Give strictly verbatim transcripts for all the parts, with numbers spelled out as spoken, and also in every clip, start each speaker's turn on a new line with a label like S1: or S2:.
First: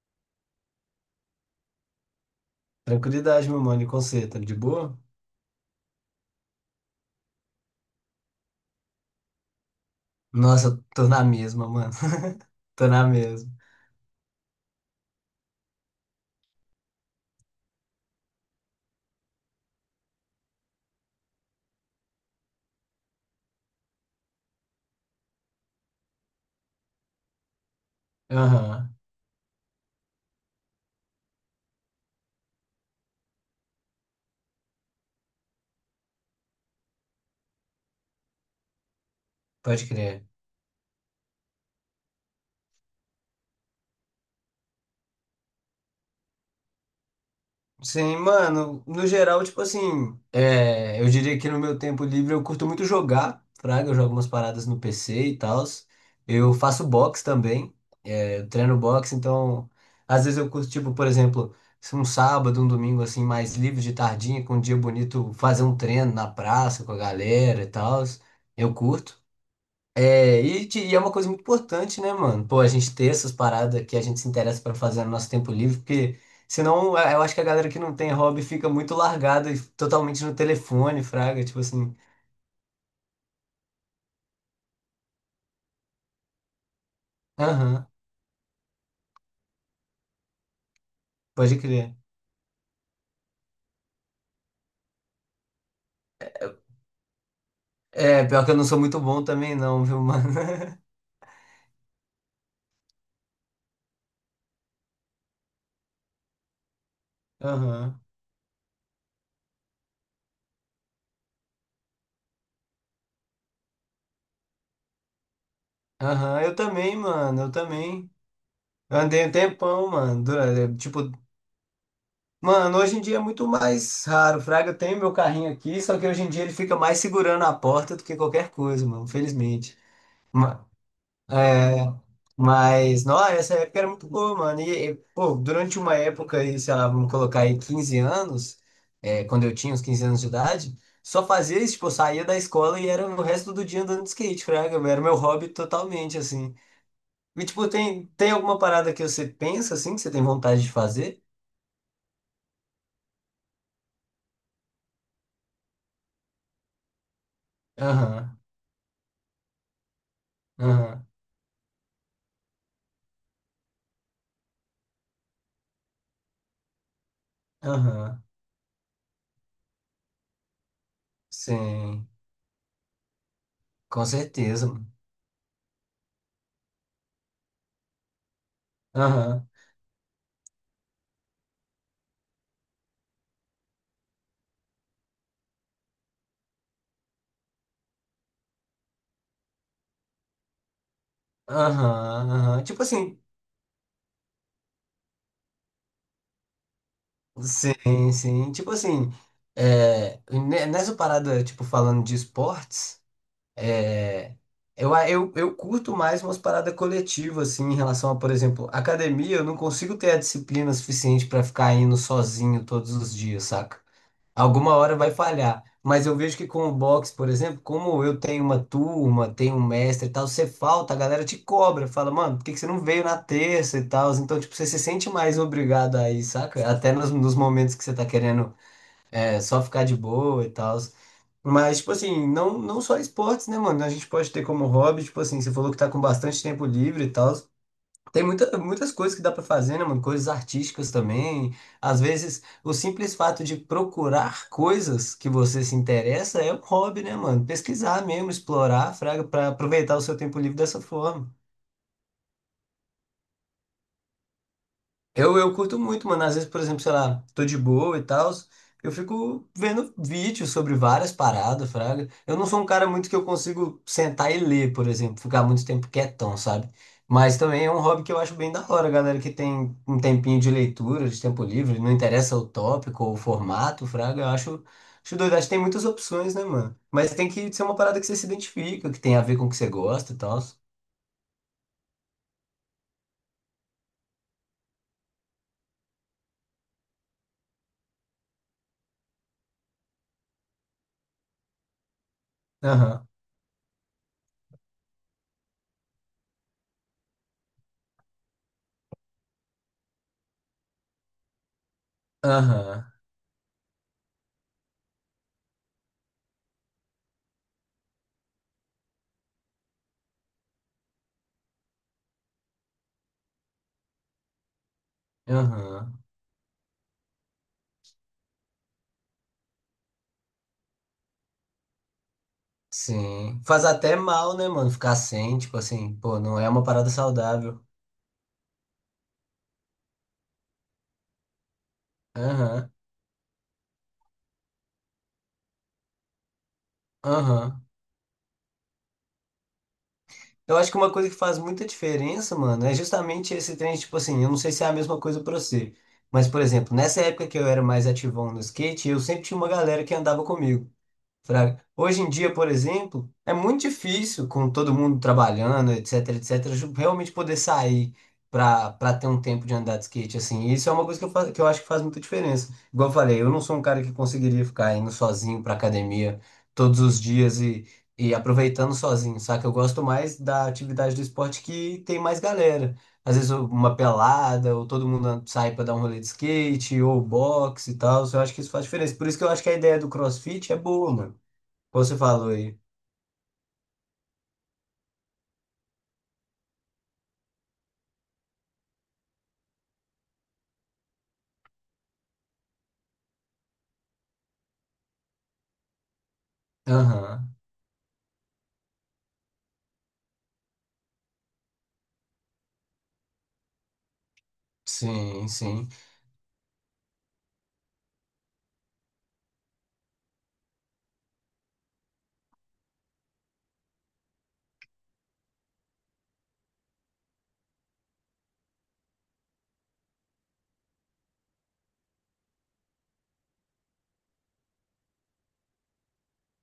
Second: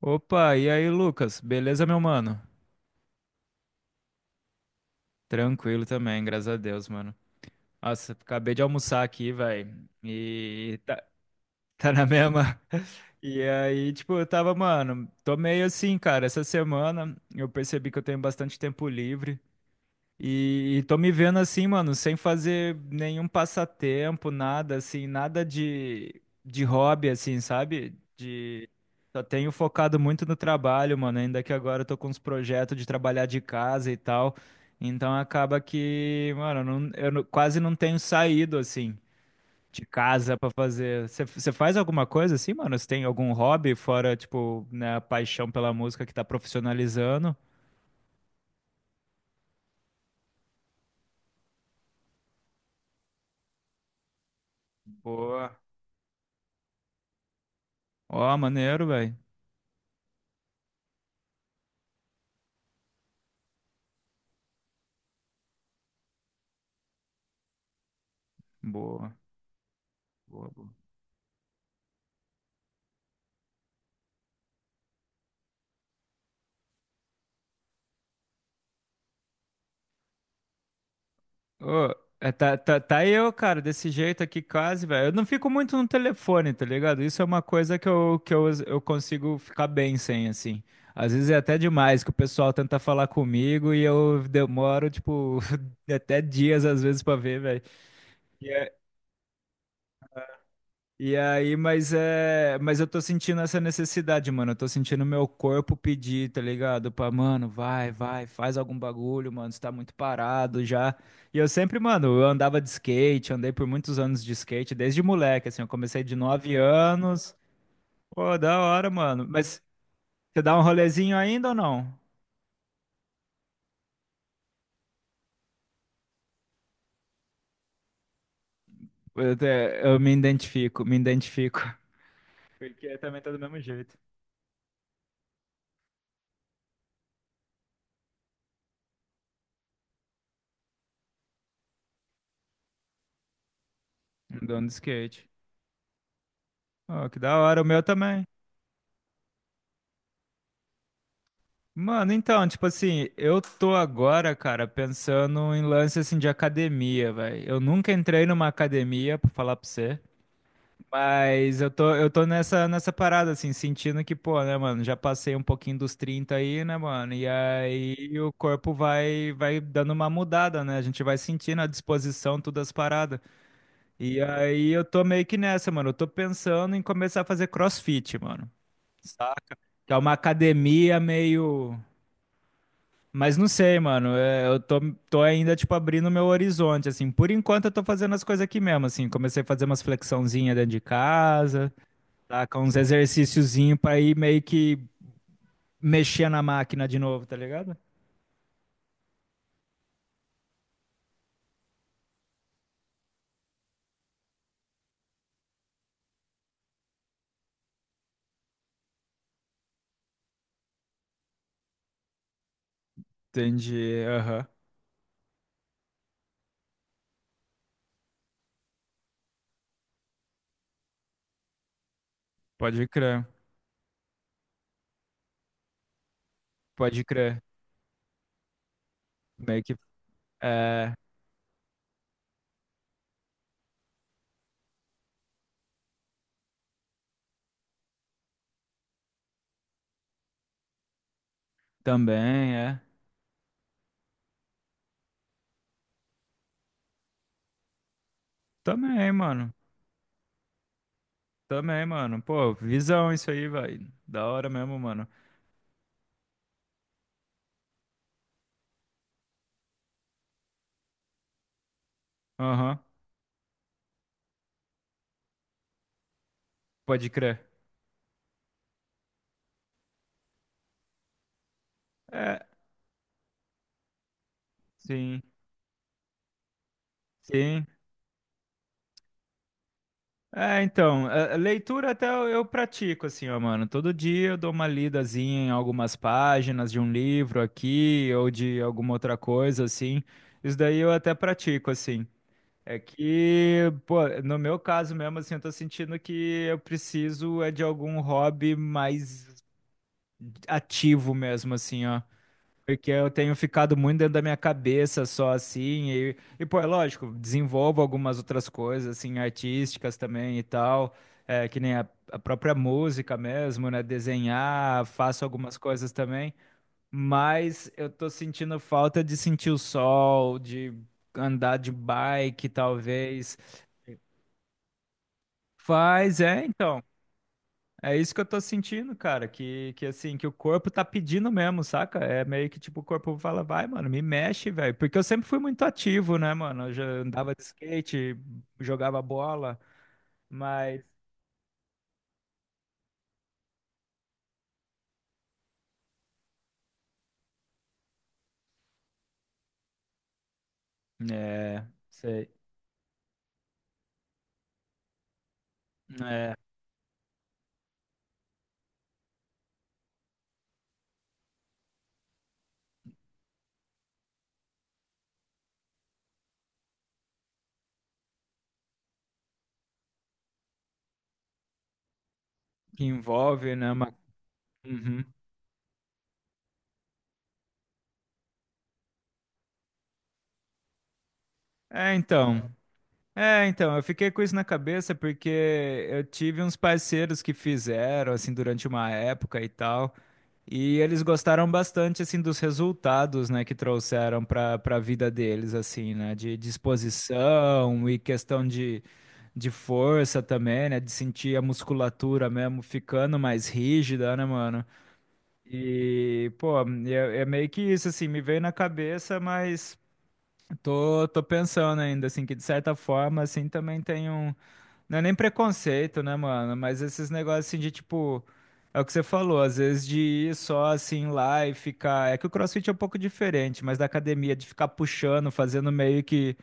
S1: Opa, e aí, Lucas? Beleza, meu mano?
S2: Tranquilidade, meu mano. E com você, tá de boa?
S1: Tranquilo também, graças a Deus, mano. Nossa, acabei de almoçar aqui, velho. E
S2: Nossa,
S1: tá,
S2: tô na mesma,
S1: tá
S2: mano.
S1: na mesma.
S2: Tô na
S1: E
S2: mesma.
S1: aí, tipo, eu tava, mano, tô meio assim, cara. Essa semana eu percebi que eu tenho bastante tempo livre. E, e tô me vendo assim, mano, sem fazer nenhum passatempo, nada assim, nada de, de hobby, assim, sabe? De,
S2: Aham,
S1: só tenho focado muito no trabalho, mano. Ainda que agora eu tô com uns projetos de trabalhar de casa e tal. Então acaba que, mano, eu não- eu não- quase não tenho saído, assim, de
S2: pode crer.
S1: casa pra fazer. Você faz alguma coisa assim, mano? Você tem algum hobby fora, tipo, né, a paixão pela música que tá profissionalizando?
S2: Sim, mano, no geral, tipo assim, é, eu diria que no meu tempo livre eu curto muito jogar, fraga, eu jogo umas paradas no P C e
S1: Boa.
S2: tal. Eu faço boxe também,
S1: Ó,
S2: é, eu treino
S1: maneiro,
S2: boxe,
S1: velho.
S2: então às vezes eu curto, tipo, por exemplo, se um sábado, um domingo assim, mais livre de tardinha, com um dia bonito, fazer um treino na praça com a galera e tal. Eu
S1: Boa.
S2: curto. É,
S1: Boa,
S2: e,
S1: boa.
S2: te- e é uma coisa muito importante, né, mano? Pô, a gente ter essas paradas que a gente se interessa pra fazer no nosso tempo livre, porque senão eh, eu acho que a galera que não tem hobby fica muito largada e totalmente no telefone, fraga, tipo
S1: Ô,
S2: assim.
S1: é, tá, tá, tá eu, cara, desse jeito aqui quase, velho. Eu não fico muito no telefone, tá ligado? Isso é uma coisa
S2: Aham,
S1: que eu, que eu, eu consigo ficar bem sem, assim. Às vezes é até
S2: pode crer.
S1: demais que o pessoal tenta falar comigo e eu demoro, tipo, até dias às vezes pra ver, velho.
S2: É, pior que eu não sou muito bom também não, viu, mano?
S1: E aí, mas é, mas eu tô sentindo essa necessidade, mano. Eu tô sentindo meu corpo pedir, tá ligado? Pra, mano, vai,
S2: Aham,
S1: vai, faz algum bagulho, mano. Você tá muito parado já. E eu sempre, mano, eu andava de skate, andei por muitos anos de skate, desde moleque, assim. Eu comecei de
S2: aham,
S1: nove
S2: eu também,
S1: anos.
S2: mano, eu também.
S1: Pô, da hora,
S2: Eu andei
S1: mano.
S2: um
S1: Mas
S2: tempão, mano,
S1: você
S2: dura-
S1: dá um
S2: eh, tipo.
S1: rolezinho ainda ou não?
S2: Mano, hoje em dia é muito mais raro, fraga. Eu tenho meu carrinho aqui, só que hoje em dia ele fica mais segurando a porta do que qualquer coisa, mano,
S1: Eu, te-
S2: felizmente.
S1: eu me
S2: Ma-
S1: identifico, me identifico.
S2: É,
S1: Porque
S2: mas,
S1: também tá
S2: nossa,
S1: do
S2: essa
S1: mesmo
S2: época era
S1: jeito.
S2: muito boa, mano. E, e, pô, durante uma época aí, sei lá, vamos colocar aí quinze anos, é, quando eu tinha uns quinze anos de idade, só fazia isso, tipo, eu saía da escola e era o resto do dia andando de skate,
S1: Andando de
S2: fraga, era meu
S1: skate.
S2: hobby totalmente, assim.
S1: Ó, que da
S2: E,
S1: hora, o
S2: tipo,
S1: meu
S2: tem,
S1: também.
S2: tem alguma parada que você pensa, assim, que você tem vontade de fazer?
S1: Mano, então, tipo assim, eu tô agora, cara, pensando em lance assim de academia, velho. Eu nunca entrei
S2: Aham,
S1: numa academia, pra falar pra você,
S2: aham,
S1: mas eu tô, eu tô nessa, nessa parada, assim, sentindo que, pô, né, mano, já passei um pouquinho dos trinta aí, né, mano? E aí
S2: aham,
S1: o corpo vai, vai dando uma mudada, né? A gente vai sentindo a
S2: sim,
S1: disposição, todas as paradas.
S2: com
S1: E
S2: certeza,
S1: aí eu
S2: mano.
S1: tô meio que nessa, mano. Eu tô pensando em começar a fazer CrossFit, mano.
S2: Aham,
S1: Saca? Que é uma academia meio. Mas não sei, mano. é, Eu tô, tô ainda, tipo, abrindo meu horizonte, assim. Por enquanto, eu tô fazendo as coisas aqui mesmo, assim. Comecei a fazer umas flexãozinhas dentro de casa,
S2: aham,
S1: tá? Com
S2: aham.
S1: uns
S2: Tipo assim,
S1: exercíciozinhos pra ir meio que mexer na máquina de novo, tá ligado?
S2: sim, sim. Tipo assim, é, ne- nessa parada, tipo, falando de esportes, é, eu, eu, eu curto mais umas paradas coletivas, assim, em relação a, por exemplo, academia, eu não consigo ter a disciplina suficiente pra ficar indo sozinho todos os dias, saca?
S1: Entendi. Aham.
S2: Alguma hora vai falhar. Mas eu vejo que com o boxe, por exemplo, como eu tenho uma turma, tenho um mestre e tal, você falta, a galera te cobra, fala, mano, por que que você não
S1: Pode
S2: veio na
S1: crer.
S2: terça e tal? Então, tipo, você se sente mais obrigado aí, saca? Até
S1: Pode
S2: nos, nos
S1: crer.
S2: momentos que você tá querendo é,
S1: Meio
S2: só
S1: que.
S2: ficar de boa e tal.
S1: É.
S2: Mas, tipo assim, não, não só esportes, né, mano? A gente pode ter como hobby, tipo assim, você falou que tá com bastante tempo livre e tal. Tem muita, muitas coisas que dá pra fazer, né, mano? Coisas artísticas também. Às vezes,
S1: Também,
S2: o
S1: é.
S2: simples fato de procurar coisas que você se interessa é um hobby, né, mano? Pesquisar mesmo, explorar,
S1: Também,
S2: fraga, pra
S1: mano.
S2: aproveitar o seu tempo livre dessa forma.
S1: Também, mano. Pô, visão isso aí, vai. Da hora mesmo, mano.
S2: Eu, eu curto muito, mano. Às vezes, por exemplo, sei lá, tô de boa e tal, eu fico vendo vídeos sobre várias paradas, fraga. Eu não sou um
S1: Aham.
S2: cara muito que eu consigo sentar e ler, por exemplo, ficar muito tempo quietão, sabe?
S1: Pode
S2: Mas
S1: crer.
S2: também é um hobby que eu acho bem da hora, galera que tem um tempinho de leitura, de tempo livre, não interessa
S1: É.
S2: o tópico ou o formato, fraga, eu acho, acho
S1: Sim.
S2: doido. Acho que tem muitas opções, né, mano? Mas tem que ser
S1: Sim.
S2: uma parada que você se identifica, que tem a ver com o que você gosta e tal.
S1: É, então, a- a leitura até eu eu pratico, assim, ó, mano. Todo dia eu dou uma lidazinha em algumas páginas de um livro aqui ou de alguma outra coisa, assim. Isso daí eu até pratico, assim. É
S2: Aham,
S1: que, pô, no meu caso mesmo, assim, eu tô sentindo que eu preciso é de algum hobby mais ativo mesmo, assim, ó.
S2: aham,
S1: Porque eu tenho ficado muito dentro da minha cabeça só assim, e, e pô, é lógico, desenvolvo algumas outras coisas, assim, artísticas também e tal, é, que nem a, a própria música mesmo, né? Desenhar, faço algumas coisas
S2: aham.
S1: também, mas eu tô sentindo falta de sentir o sol, de andar de bike, talvez.
S2: Sim. Faz até mal, né, mano? Ficar sem, tipo assim, pô,
S1: Faz,
S2: não
S1: é,
S2: é uma
S1: então.
S2: parada saudável.
S1: É isso que eu tô sentindo, cara, que, que assim, que o corpo tá pedindo mesmo, saca? É meio que
S2: Aham,
S1: tipo, o corpo fala, vai, mano, me mexe, velho. Porque eu sempre fui muito ativo, né, mano? Eu já andava de
S2: aham.
S1: skate, jogava bola,
S2: Eu acho que
S1: mas.
S2: uma coisa que faz muita diferença, mano, é justamente esse trem, tipo assim, eu não sei se é a mesma coisa pra você. Mas, por exemplo, nessa época que eu era mais ativão no skate, eu sempre tinha uma galera que andava comigo. Fraga.
S1: É,
S2: Hoje em
S1: sei.
S2: dia, por exemplo, é muito difícil, com todo mundo trabalhando, etc,
S1: É,
S2: etc, ju- realmente poder sair pra, pra ter um tempo de andar de skate, assim. E isso é uma coisa que eu, fa- que eu acho que faz muita diferença. Igual eu falei, eu não sou um cara que conseguiria ficar indo sozinho pra academia todos os dias e, e aproveitando sozinho, saca? Eu gosto mais da atividade do esporte que tem mais galera.
S1: que
S2: Às vezes
S1: envolve, né?
S2: uma
S1: Uma...
S2: pelada, ou todo
S1: Uhum.
S2: mundo sai pra dar um rolê de skate, ou boxe e tal. Eu acho que isso faz diferença. Por isso que eu acho que a ideia do CrossFit é boa, mano.
S1: É,
S2: Você falou
S1: então.
S2: aí.
S1: É, então, eu fiquei com isso na cabeça porque eu tive uns parceiros que fizeram, assim, durante uma época e tal. E eles gostaram bastante assim dos resultados, né, que trouxeram para para a vida deles assim, né, de
S2: Aham.
S1: disposição e questão de, de força também, né, de sentir a musculatura mesmo ficando mais rígida, né, mano?
S2: Sim, sim.
S1: E, pô, é, é meio que isso assim, me veio na cabeça, mas tô tô pensando ainda assim que de certa forma assim também tem um não é nem preconceito, né, mano? Mas esses negócios assim de tipo. É o que você falou, às vezes de ir só assim lá e ficar. É que o CrossFit é um pouco diferente, mas da academia, de ficar puxando, fazendo meio que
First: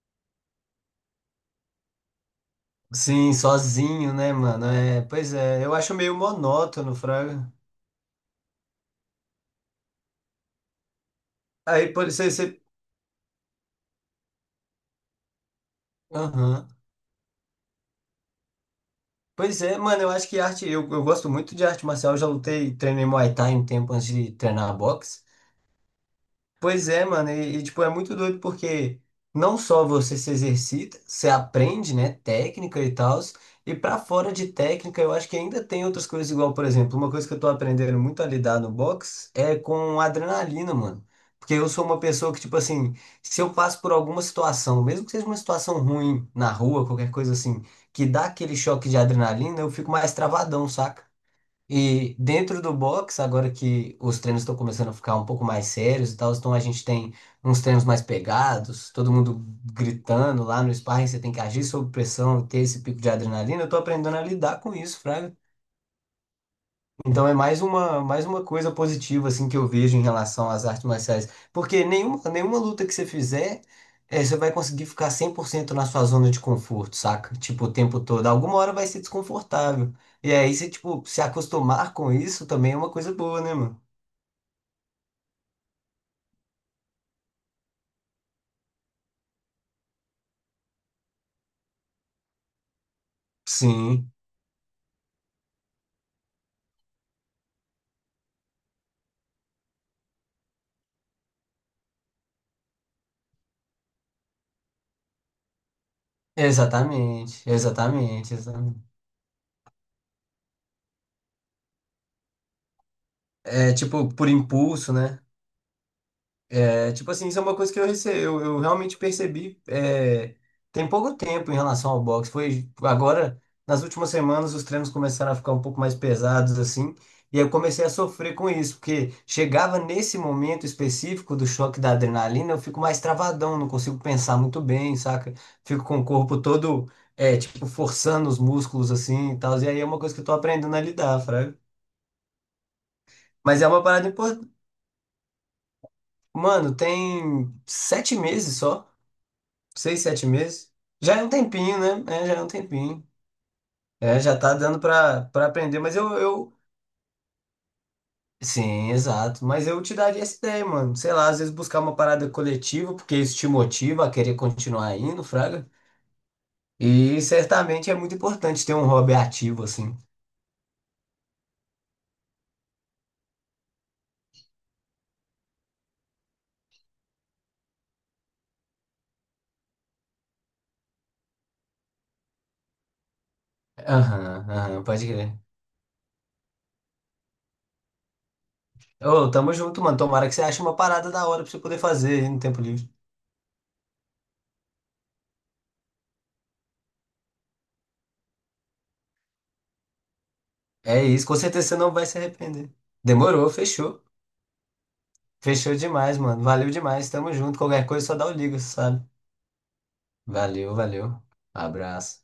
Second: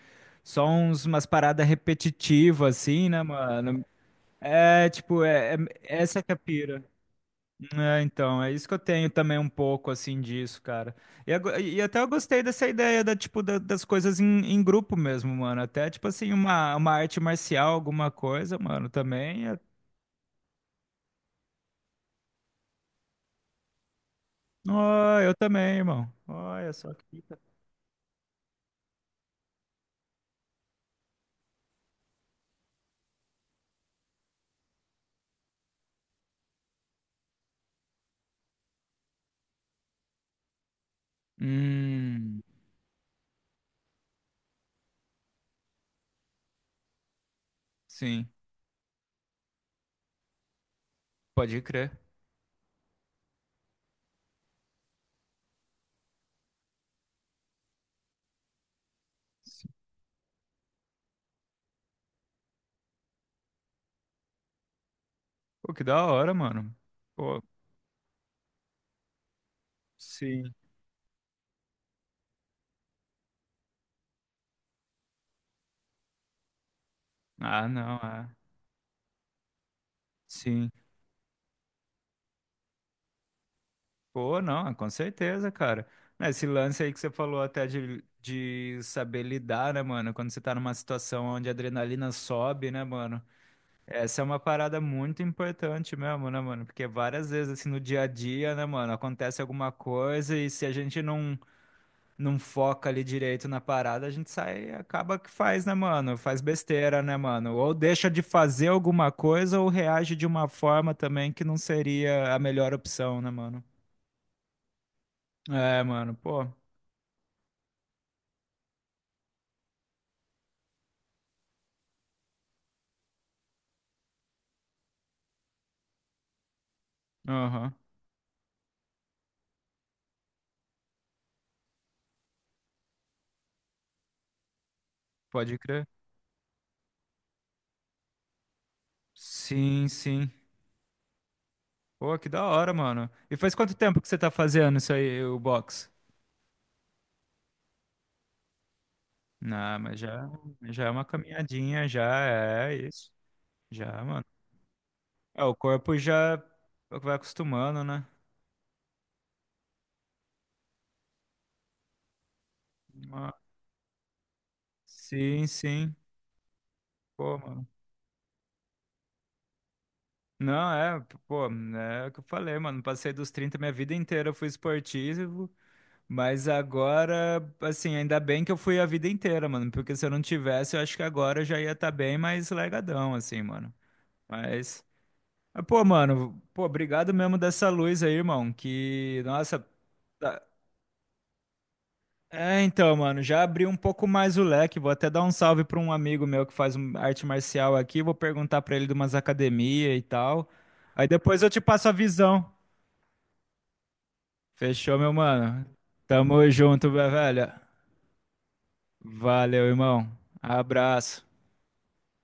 S1: só uns, umas paradas repetitivas, assim, né,
S2: Sim,
S1: mano?
S2: sozinho, né, mano?
S1: É,
S2: É,
S1: tipo,
S2: pois
S1: é, é-
S2: é, eu acho meio
S1: essa que é a pira.
S2: monótono, Fraga.
S1: É, então, é isso que eu tenho também um pouco, assim, disso, cara. E, ago- e
S2: Aí,
S1: até eu
S2: por isso aí
S1: gostei
S2: você.
S1: dessa ideia da, tipo, da- das coisas em, em grupo mesmo, mano. Até, tipo assim,
S2: Aham.
S1: uma, uma arte marcial, alguma coisa, mano, também. É...
S2: Pois é, mano, eu acho que arte. Eu, eu gosto muito de arte marcial. Eu já lutei, treinei Muay Thai um tempo antes de treinar
S1: Ó,
S2: boxe.
S1: eu também, irmão. Olha
S2: Pois
S1: só que
S2: é, mano,
S1: fita.
S2: e, e, tipo, é muito doido porque não só você se exercita, você aprende, né, técnica e tal, e pra fora de técnica eu acho que ainda tem outras coisas igual, por exemplo, uma coisa que eu tô aprendendo muito a lidar no box é com adrenalina, mano. Porque eu sou uma pessoa que,
S1: Hum,
S2: tipo assim, se eu passo por alguma situação, mesmo que seja uma situação ruim na rua, qualquer coisa assim, que dá
S1: sim,
S2: aquele choque de adrenalina, eu fico mais travadão, saca?
S1: pode crer.
S2: E dentro do box, agora que os treinos estão começando a ficar um pouco mais sérios e tal, então a gente tem uns treinos mais pegados, todo mundo
S1: Sim.
S2: gritando lá no sparring, você tem que agir sob pressão, ter esse pico de adrenalina. Eu tô aprendendo a lidar com isso, Fraga.
S1: Pô, que da hora, mano.
S2: Então é
S1: Pô,
S2: mais uma, mais uma coisa positiva assim que eu vejo em relação
S1: sim.
S2: às artes marciais, porque nenhuma, nenhuma luta que você fizer, eh, você vai conseguir ficar cem por cento na sua zona de conforto, saca? Tipo,
S1: Ah,
S2: o
S1: não,
S2: tempo todo.
S1: é.
S2: Alguma hora vai ser desconfortável. E aí você,
S1: Sim.
S2: tipo, se acostumar com isso também é uma coisa boa, né, mano?
S1: Pô, não, com certeza, cara. Esse lance aí que você falou até de, de saber lidar, né, mano? Quando você tá numa situação onde a adrenalina sobe, né, mano?
S2: Sim,
S1: Essa é uma parada muito importante mesmo, né, mano? Porque várias vezes, assim, no dia a dia, né, mano, acontece alguma coisa e se a gente não, não foca ali direito na parada, a gente sai, acaba que faz, né, mano? Faz besteira, né,
S2: exatamente,
S1: mano? Ou deixa de
S2: exatamente,
S1: fazer
S2: exatamente.
S1: alguma coisa ou reage de uma forma também que não seria a melhor opção, né, mano?
S2: É tipo por impulso, né?
S1: É, mano, pô.
S2: É, tipo assim, isso é uma coisa que eu, rece... eu, eu realmente percebi é, tem pouco tempo em relação ao boxe. Foi agora, nas últimas semanas, os treinos começaram a ficar um pouco mais pesados, assim, e eu
S1: Aham,
S2: comecei a sofrer com isso, porque chegava nesse momento específico do choque da adrenalina, eu fico mais travadão, não consigo pensar muito bem, saca?
S1: pode
S2: Fico
S1: crer.
S2: com o corpo todo, é, tipo, forçando os músculos, assim, e tal, e aí é
S1: Sim,
S2: uma coisa que eu
S1: sim.
S2: tô aprendendo a lidar, fraga.
S1: Pô, que da hora, mano. E faz
S2: Mas é
S1: quanto
S2: uma
S1: tempo que
S2: parada
S1: você tá
S2: importante.
S1: fazendo isso aí, o box?
S2: Mano, tem sete meses só.
S1: Não, mas
S2: Seis, sete
S1: já,
S2: meses?
S1: já é uma
S2: Já é um tempinho,
S1: caminhadinha,
S2: né? É,
S1: já
S2: já é um
S1: é
S2: tempinho.
S1: isso. Já,
S2: É,
S1: mano.
S2: já tá dando pra,
S1: É,
S2: pra
S1: o
S2: aprender, mas
S1: corpo
S2: eu,
S1: já
S2: eu.
S1: vai acostumando, né?
S2: Sim, exato. Mas eu te daria essa ideia, mano. Sei lá, às vezes buscar uma parada coletiva, porque
S1: Uma-
S2: isso te motiva a querer continuar indo,
S1: Sim,
S2: fraga.
S1: sim.
S2: E
S1: Pô, mano.
S2: certamente é muito importante ter um hobby ativo, assim.
S1: Não, é, pô, é o que eu falei, mano. Passei dos trinta, minha vida inteira eu fui esportivo. Mas agora, assim, ainda bem que eu fui a vida inteira, mano. Porque se eu não tivesse, eu acho que agora eu já ia estar bem mais legadão, assim, mano.
S2: Aham, aham,
S1: Mas,
S2: pode crer.
S1: mas, pô, mano, pô, obrigado mesmo dessa luz aí, irmão. Que,
S2: Ô, tamo
S1: nossa.
S2: junto, mano. Tomara que
S1: tá-
S2: você ache uma parada da hora pra você poder fazer aí no
S1: É,
S2: tempo livre.
S1: então, mano, já abri um pouco mais o leque. Vou até dar um salve pra um amigo meu que faz um- arte marcial aqui. Vou perguntar pra ele de umas academias e tal.
S2: É
S1: Aí
S2: isso, com
S1: depois eu te
S2: certeza você
S1: passo a
S2: não vai se
S1: visão.
S2: arrepender. Demorou, fechou.
S1: Fechou, meu mano?
S2: Fechou demais, mano.
S1: Tamo
S2: Valeu
S1: junto,
S2: demais. Tamo
S1: velho.
S2: junto. Qualquer coisa, só dá o liga, sabe?
S1: Valeu, irmão.
S2: Valeu, valeu.
S1: Abraço.
S2: Abraço.